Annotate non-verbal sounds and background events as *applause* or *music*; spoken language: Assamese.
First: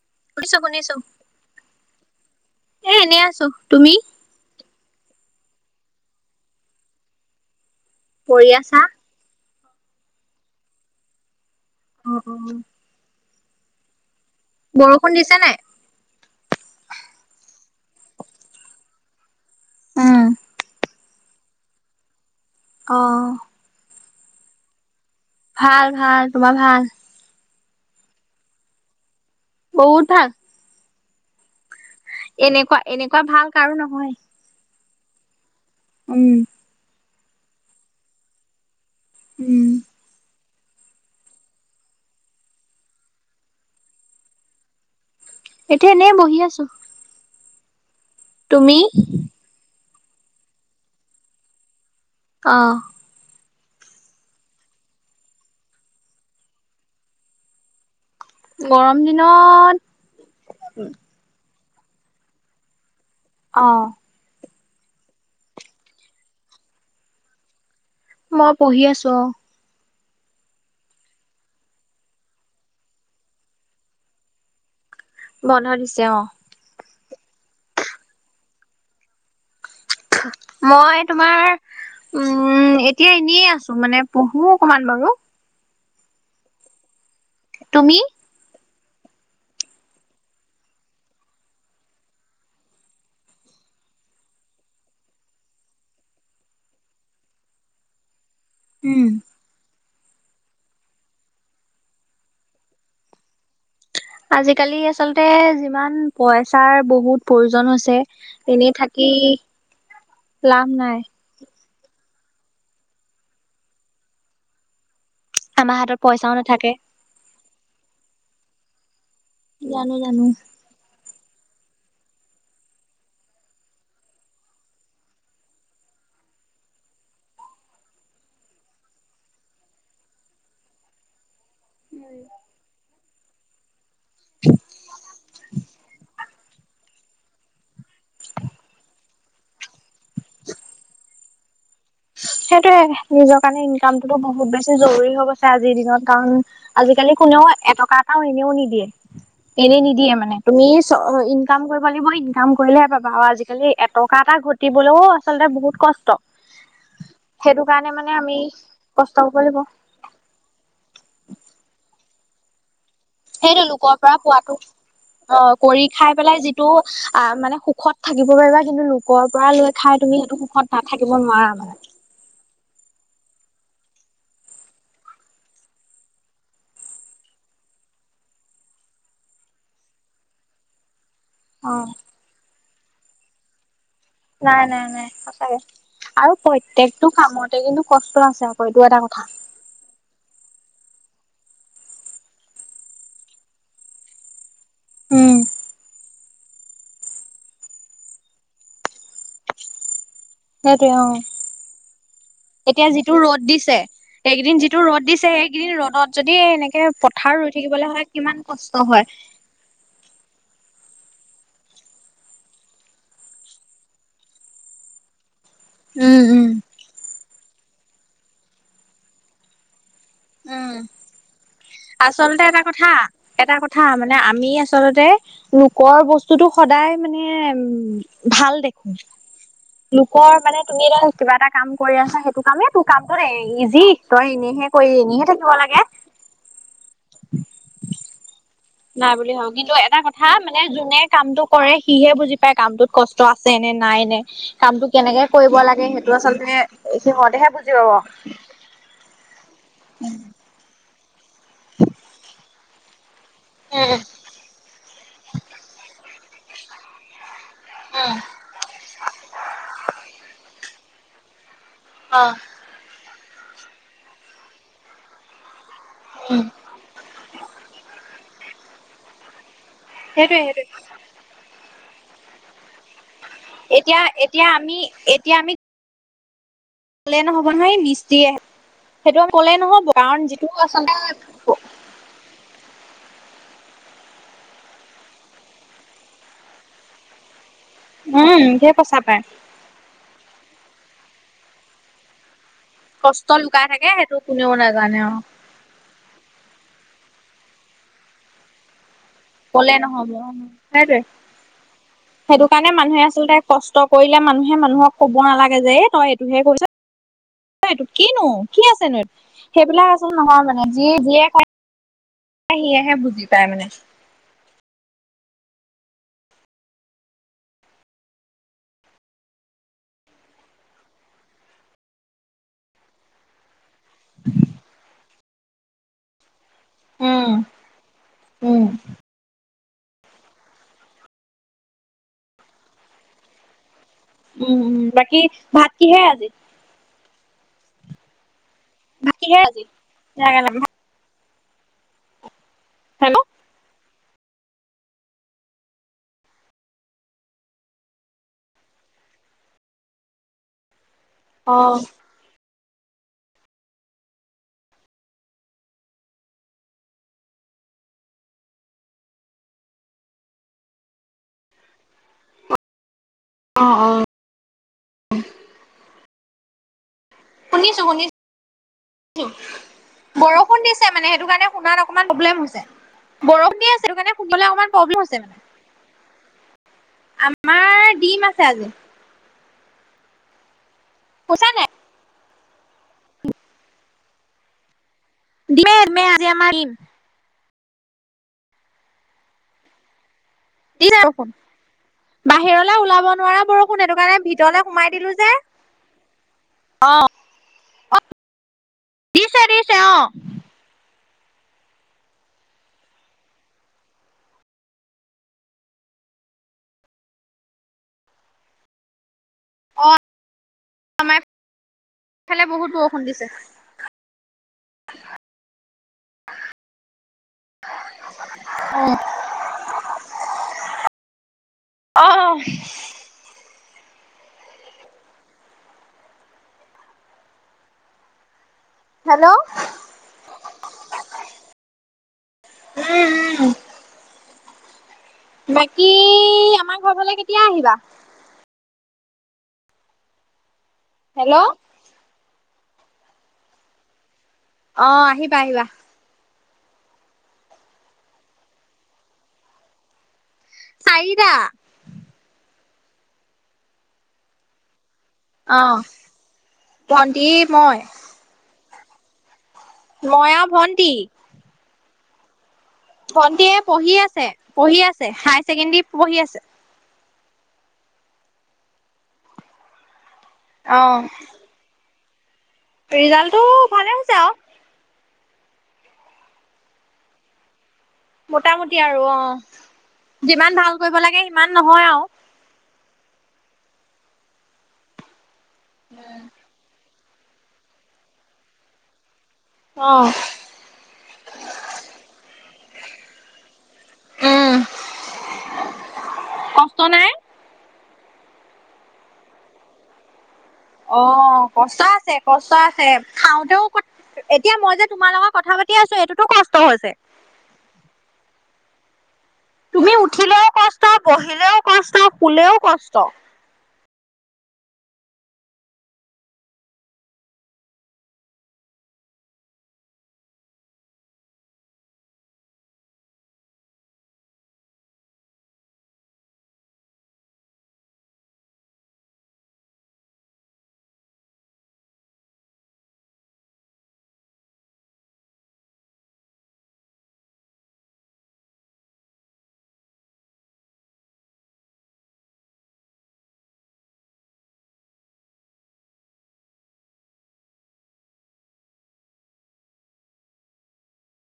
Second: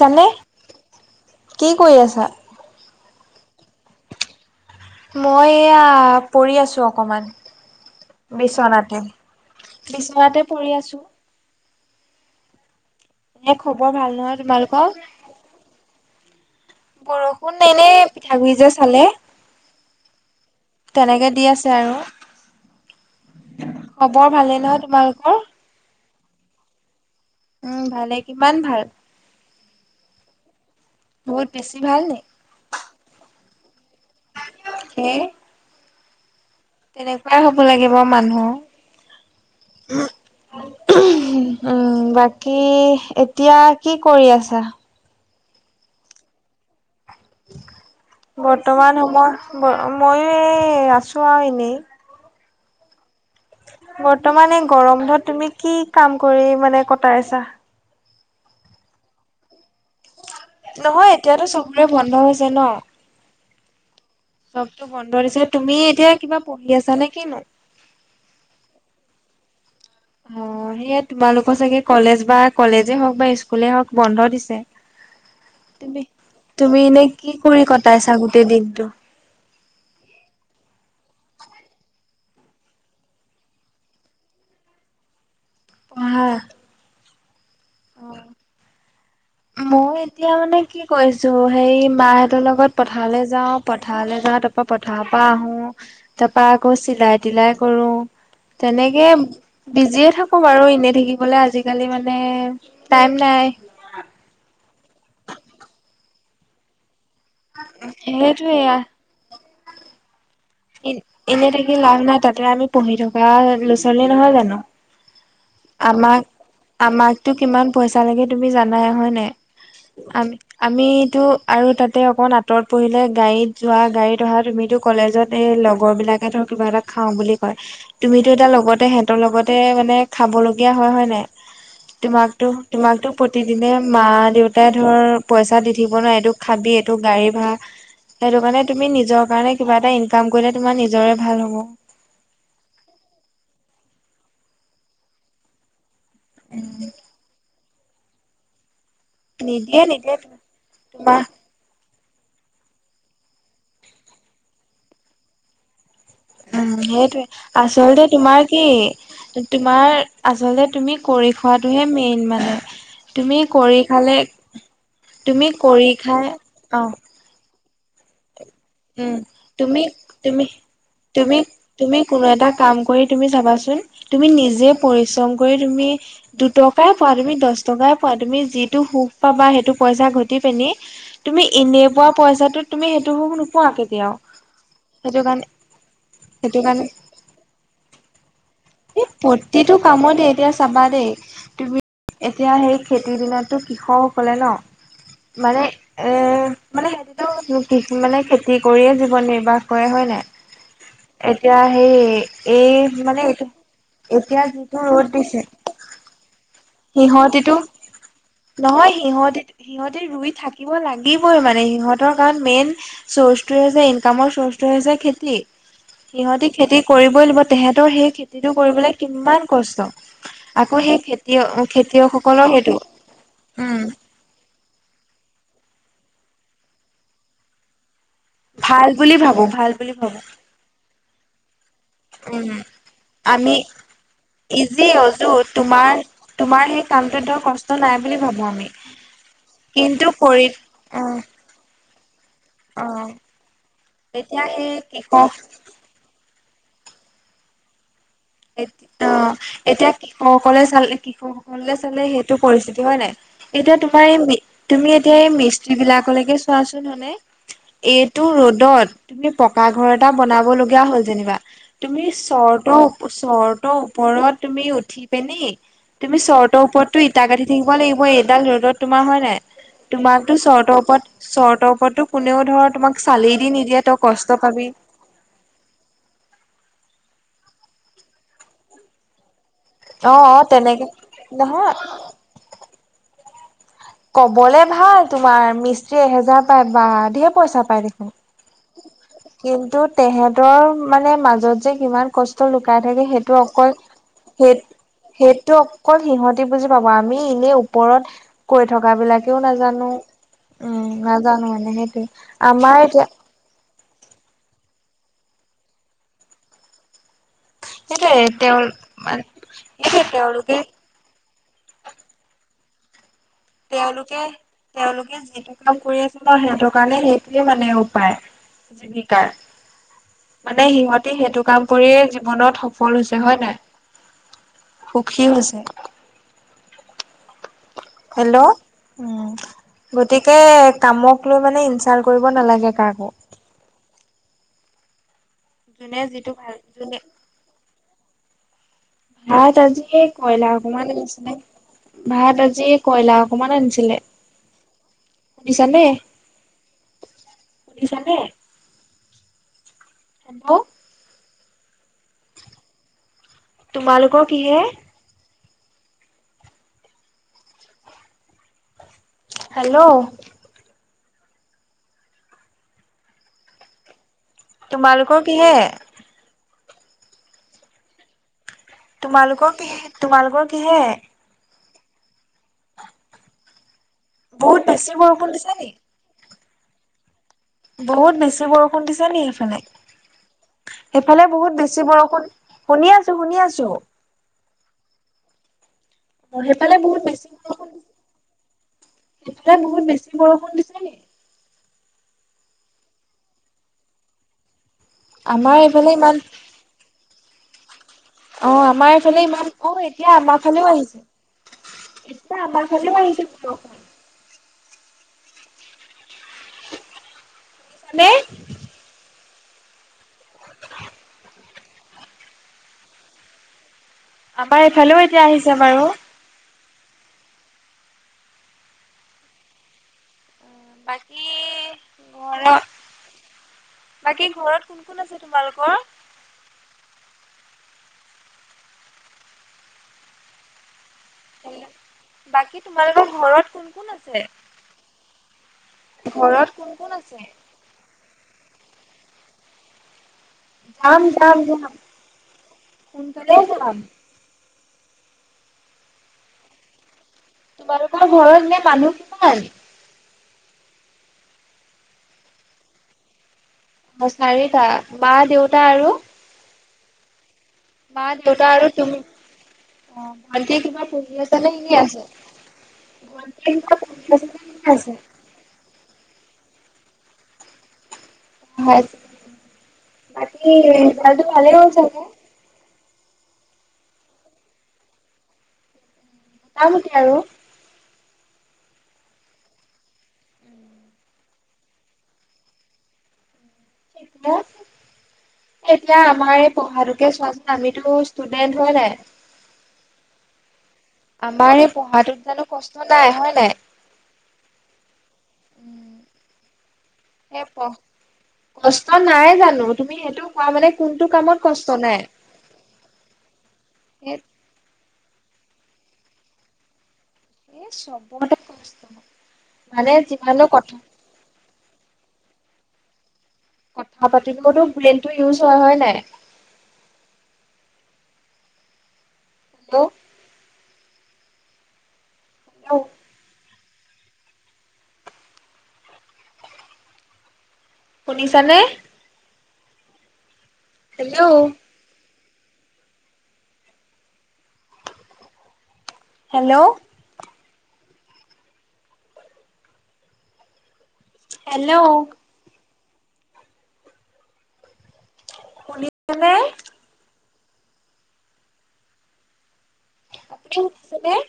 শুনিছা নে? শুনিছো শুনিছো। কি কৰি আছা? এ এনেই আছো, তুমি? মই এয়া পৰি আছো অকমান, কৰি আছা বিচনাতে- বিচনাতে পৰি আছো। অ অ অ। এ খবৰ ভাল নহয় তোমালোকৰ? বৰষুণ দিছে নাই বৰষুণ এনেই পিঠাগুড়ি যে চালে- উম। তেনেকে দি আছে আৰু। অঁহ। খবৰ ভালে নহয় তোমালোকৰ? ভাল ভাল, তোমাৰ ভাল? উম ভালে, কিমান ভাল? বহুত ভাল। বহুত বেছি ভাল। এনেকুৱা এনেকুৱা ভাল কাৰো নহয়। সেই - উম। তেনেকুৱাই হ'ব লাগিব মানুহ। উম। উম বাকী এতিয়া কি কৰি আছা? এতিয়া এনে বহি আছো। তুমি বৰ্তমান সময় মই এ আছো আৰু এনেই। অঁহ। বৰ্তমান এই গৰম ধত তুমি কি কাম কৰি মানে কটাইছা? গৰম দিনত- নহয় এতিয়াতো চবৰে বন্ধ হৈছে ন? অহ। চবতটো বন্ধ দিছে, তুমি এতিয়া কিবা পঢ়ি আছা নে কিনো? মই পঢ়ি আছো অ। অ সেয়া তোমালোকৰ চাগে কলেজ বা কলেজে হওক বা স্কুলে হওক বন্ধ দিছে। বন্ধ তুমি দিছে অ। তুমি এনে কি কৰি কটাইছা গোটেই দিনটো? মই তোমাৰ- উম এতিয়া এনেই আছো মানে পঢ়ো অকমান বাৰু। পঢ়া? তুমি- মই এতিয়া মানে কি। কি কৈছো সেই মাহঁতৰ লগত পথাৰলৈ যাওঁ পথাৰলৈ যাওঁ তাৰ পৰা পথাৰৰ পৰা আহো। তাপা আকৌ চিলাই তিলাই কৰোঁ উম তেনেকে। বিজিয়ে থাকো বাৰু এনেই থাকিবলে আজিকালি মানে টাইম নাই। আজিকালি আচলতে যিমান পইচাৰ বহুত প্ৰয়োজন হৈছে সেইটোয়ে এনে থাকি। কি লাভ নাই। এনেই থাকি লাভ নাই তাতে আমি পঢ়ি থকা ল' ছোৱালী নহয় জানো। আমাৰ হাতত আমাক পইচাও নাথাকে আমাকতো কিমান পইচা লাগে তুমি জানাই হয় নাই জানো আ। জানো আমিতো আৰু তাতে অকণমান আঁতৰত পহিলে গাড়ীত যোৱা গাড়ীত অহা তুমিতো। কলেজত এই লগৰ বিলাকে ধৰ কিবা এটা খাওঁ বুলি কয়। তুমিতো এতিয়া লগতে সিহতৰ লগতে মানে। খাব লগগীয়া হয় হয় নাই তোমাকো তোমাকতো। প্ৰতিদিনে মা দেউতাই ধৰ পইচা দি থাকিব নোৱ এইটো খাবি এইটো গাড়ী ভা়ৰা। সেইটো কাৰণে তুমি নিজৰ কাৰণে কিবা এটা ইনকাম কৰিলে তোমাৰ নিজৰে ভাল হ'ব। সেইটোয়ে নিজৰ কাৰণে ইনকামতটোতো বহুত বেছি জৰুৰী হৈ গৈছে আজিৰ দিনত কাৰণ আজিকালি। কোনেও এটকা এটাও এনেও নিদিয়ে এনে নিদিয়ে মানে তুমি চ তোমাৰ *inaudible* ইনকাম কৰিব লাগিব ইনকাম কৰিলেহে পাবা আৰু আজিকালি এটকা এটা ঘটিবলৈও আচলতে বহুত কষ্ট। উম সেইটোৱে সেইটো কাৰণে আচলতে মানে আমি তোমাৰ কি কষ্ট কৰিব লাগিব তোমাৰ। আচলতে তুমি কৰি খোৱাটোহে মেইন মানে তুমি সেইটো কৰি লোকৰ খালে পৰা পোৱাটো অ কৰি খাই পেলাই যিটো। অ আ মানে সুখত থাকিব পাৰিবা কিন্তু লোকৰ পৰা লৈ খাই তুমি সেইটো সুখত নাথাকিব তুমি নোৱাৰা মানে। তুমি কোনো এটা কাম কৰি তুমি চাবাচোন তুমি নিজে পৰিশ্ৰম কৰি তুমি। দুটকাই পোৱা তুমি দহ টকাই পোৱা তুমি যিটো সুখ পাবা সেইটো পইচা ঘটি পিনি। তুমি অ এনেই পোৱা পইচাটো তুমি সেইটো হ নোপোৱা কেতিয়াও। নাই নাই নাই সেইটো কাৰণে সঁচাকে আৰু সেইটো কাৰণে প্ৰত্যেকটো কামতে কিন্তু কষ্ট আছে। হয়টো এটা কথা। যিটো কামতে এতিয়া চাবা দেই। তুমি এতিয়া সেই খেতিৰ দিনতো কৃষকসকলে ন। উম মানে উম। মানে সেতিটোতো কি মানে খেতি কৰিয়ে জীৱন নিৰ্বাহ কৰে হয় নাই। সেইটোৱে অ। এতিয়া সেই এতিয়া এই যিটো মানে ৰ'দ এইটো। এতিয়া যিটো ৰ'দ দিছে। এই ৰ'দত যদি এনেকে পথাৰ ৰুই সিহঁতিতো থাকিবলে হয় কিমান কষ্ট নহয় হয়। সিহঁতি সিহঁতি ৰুই থাকিব লাগিবই মানে সিহঁতৰ কাৰণ মেইন। চ'ৰ্চটো হৈছে ইনকামৰ চ'ৰ্চটো হৈছে খেতি। উম উম। সিহঁতি খেতি কৰিবই লাগিব তেহেতৰ সেই খেতিটো কৰিবলৈ কিমান কষ্ট। উম আকৌ সেই খেত। আচলতে এটা কথা এটা কথা। উম মানে আমি আচলতে লোকৰ বস্তুতটো সদায় মানে উম। ভাল দেখো বুলি ভাবো ভাল বুলি ভাবো লোকৰ মানে তুমি এটা। কিবা এটা কাম কৰি আছা সেইটো উম কামেই তোৰ কামটো ন আমি ইজি তই এনেইহে কৰি। এনেহে থাকিব *inaudible* লাগে তোমাৰ তোমাৰ সেই কামটোত ধৰ কষ্ট নাই বুলি ভাবো আমি। নাই বুলি ভা কিন্তু এটা কথা কৰি মানে যোনে অ কামটো। কৰে সিহে বুজি পায় অ কামটোত কষ্ট আছে নে নাই নে এতিয়া সেই কামটো কৃষক অ কেনেকে কৰিব লাগে সে। টো আচলতে সিহঁতেহে বুজি পাব। অ এতিয়া কৃষক সকলে চাল কৃষক সকলে চালে সেইটো পৰিস্থিতি, হয় নাই? এতিয়া উম তোমাৰ এই মি তুমি এতিয়া এই মিস্ত্ৰী বিলাকলেকে চোৱাচোন হয়নে। এইটো ৰ'দত তুমি পকা ঘৰ এটা বনাব লগীয়া হ'ল যেনিবা তুমি অ চৰ্তৰ চৰ্তৰ ওপৰত তুমি উঠি পেনি তুমি চৰ্তৰ ওপৰতটো ইটা গাঁঠি থাকিব লাগিব এইডাল ৰ'দত, তোমাৰ হয় নাই? তোমাকতো সেইটোৱে সেইটোৱে চৰ্টৰ ওপৰত চৰ্টৰ ওপৰতো কোনেও ধৰ তোমাক চালি দি নিদিয়ে তই এতিয়া কষ্ট এতিয়া পাবি। আমি এতিয়া আমি কলে নহব নহয় এই মিস্ত্ৰীয়ে, সেইটো কলে নহব অ কাৰণ অ যিটো তেনেকে আচলতে নহয় কবলে ভাল তোমাৰ মিষ্ট্ৰীয়ে এহেজাৰ পায় বা ঢেৰ পইচা পায় দেখুন উম ঢেৰ পইচা পায়। কিন্তু তেহতৰ মানে মাজত যে কিমান কষ্ট লুকাই থাকে কষ্ট সেইটো লুকাই অকল থাকে সেইটো সেই কোনেও নাজানে আৰু সেই টো অকল সিহঁতি বুজি পাব, আমি এনেই ওপৰত কৈ থকা বিলাকে ও কলে নাজানো নহব উম সেইটোৱে নাজানো মানে সেইটোৱেই, সেইটো কাৰণে আমাৰ মানুহে এতিয়া আচলতে কষ্ট কৰিলে মানুহে মানুহক কব নালাগে যে এই তই এইটোহে কৰিছ। এইটো সেইটোৱে কিনো তেওঁ কি আছেনো এইটো, মানে সেইবিলাক সেইটোৱে আচল নহয় তেওঁলোকে মানে যি যিয়ে খাই সিয়েহে বুজে। তেওঁলোকে তেওঁলোকে যিটো কাম কৰি আছে ন সেইটো কাৰণে সেইটোৱে মানে উপায়। জীৱিকাৰ। মানে সিহঁতি সেইটো কাম কৰিয়ে জীৱনত সফল হৈছে, হয় নাই? সুখী হৈছে। উম। হেল্ল' উম উম্। গতিকে কামক লৈ মানে ইনচাল্ট কৰিব নালাগে কাকো। উম উম বাকী ভাত যোনে কিহে আজি যিটো ভাল যোনে ভাত আজি সেই কয়লা অকমান আনিছিলে, ভাত আজি কয়লা হেল্ল' অকমান আনিছিলে। উৰিছ নে উৰিছ নে? *unintelligible* হেল্ল'। অ। তোমালোকৰ কিহে? হেল্ল'। অঁ অঁ। তোমালোকৰ কিহে? শুনিছো শুনিছো, তোমালোকৰ কিহে? তোমালোকৰ বৰষুণ কিহে? দিছে মানে সেইটো কাৰণে শুনাত অকমান প্ৰব্লেম হৈছে, বৰষুণ দি আছে সেইটো কাৰণে শুনিবলে বহুত অকমান বেছি প্ৰব্লেম হৈছে। বৰষুণ দিছে নি? আমাৰ বহুত ডিম আছে বেছি আজি বৰষুণ দিছে নি সেইফালে? সেইফালে শুনিছা বহুত নাই বেছি বৰষুণ শুনি আছো, শুনি আছো। দিয়ে মে অ সেইফালে বহুত বেছি বৰষুণ দি সেইফালে বহুত বেছি বৰষুণ দিছে নি? *unintelligible* বাহিৰলে ওলাব নোৱাৰা বৰষুণ সেইটো কাৰণে ভিতৰলে সোমাই দিলো আমাৰ এইফালে ইমান আহ অ অ আমাৰ এফালে ইমান ক এতিয়া আমাক ফালেও আহিছে এতিয়া আমাৰ ফালেও আহিছে। কেনে অ আমাৰ ফালে বহুত বৰষুণ দিছে। আমাৰ এইফালেও এতিয়া আহিছে বাৰু। *unintelligible* বাকী অ। ঘৰত বাকী ঘৰত কোন কোন আছে তোমালোকৰ হেল্ল' হেল্ল বাকী তোমালোকৰ উম উম ঘৰত কোন কোন আছে বাকী ঘৰত কোন আমাৰ কোন ঘৰ আছে ফালে কেতিয়া আহিবা যাম যাম হেল্ল' যাম সোনকালে যাম অ', আহিবা আহিবা। তোমালোকৰ ঘৰত নে মানুহ কিমান চাৰিটা। অ চাৰিটা মা দেউতা আৰু। ভণ্টি মই মা দেউতা আৰু তুমি অ মই আৰু ভন্টি কিবা পঢ়ি আছে নে এনে আছে? ভণ্টি ভন্টিয়ে কিবা পঢ়ি আছে নে পঢ়ি আছে এনেই হায়াৰ ছেকেণ্ডেৰী পঢ়ি আছে হয় বাকী অ। ৰিজাল্টটো ভালে হল চাগে ৰিজাল্টটো ভালে হৈছে আৰু মুটামুটি আৰু মোটামুটি আৰু অ যিমান ভাল কৰিব লাগে সিমান নহয় আৰু। তিয়া এতিয়া আমাৰ এই পঢ়াতোকে চোৱা যে আমিতো ষ্টুডেন্ট হয় নাই। অ। আমাৰ এই পঢ়াটোত জানো কষ্ট নাই হয় নাই। উম কষ্ট নাই। স ক কষ্ট নাই জানো তুমি সেইটো কোৱা মানে? অ কোনটো কামত কষ্ট নাই আছে। কষ্ট আছে খাওতেও এ এতিয়া মই যে তোমাৰ লগত কথা পাতি আছো এইটোতো কষ্ট হৈছে স চবতে কষ্ট মানে তুমি যিমানো উঠিলেও কথা কষ্ট বহিলেও কষ্ট শুলেও কষ্ট। কথা পাতিব কতো ব্লেডটো ইউজ হয় হয় নাই হেল্ল', *unintelligible* শুনিছানে হেল্ল'? Hello hello? শুনিছেনে *unintelligible*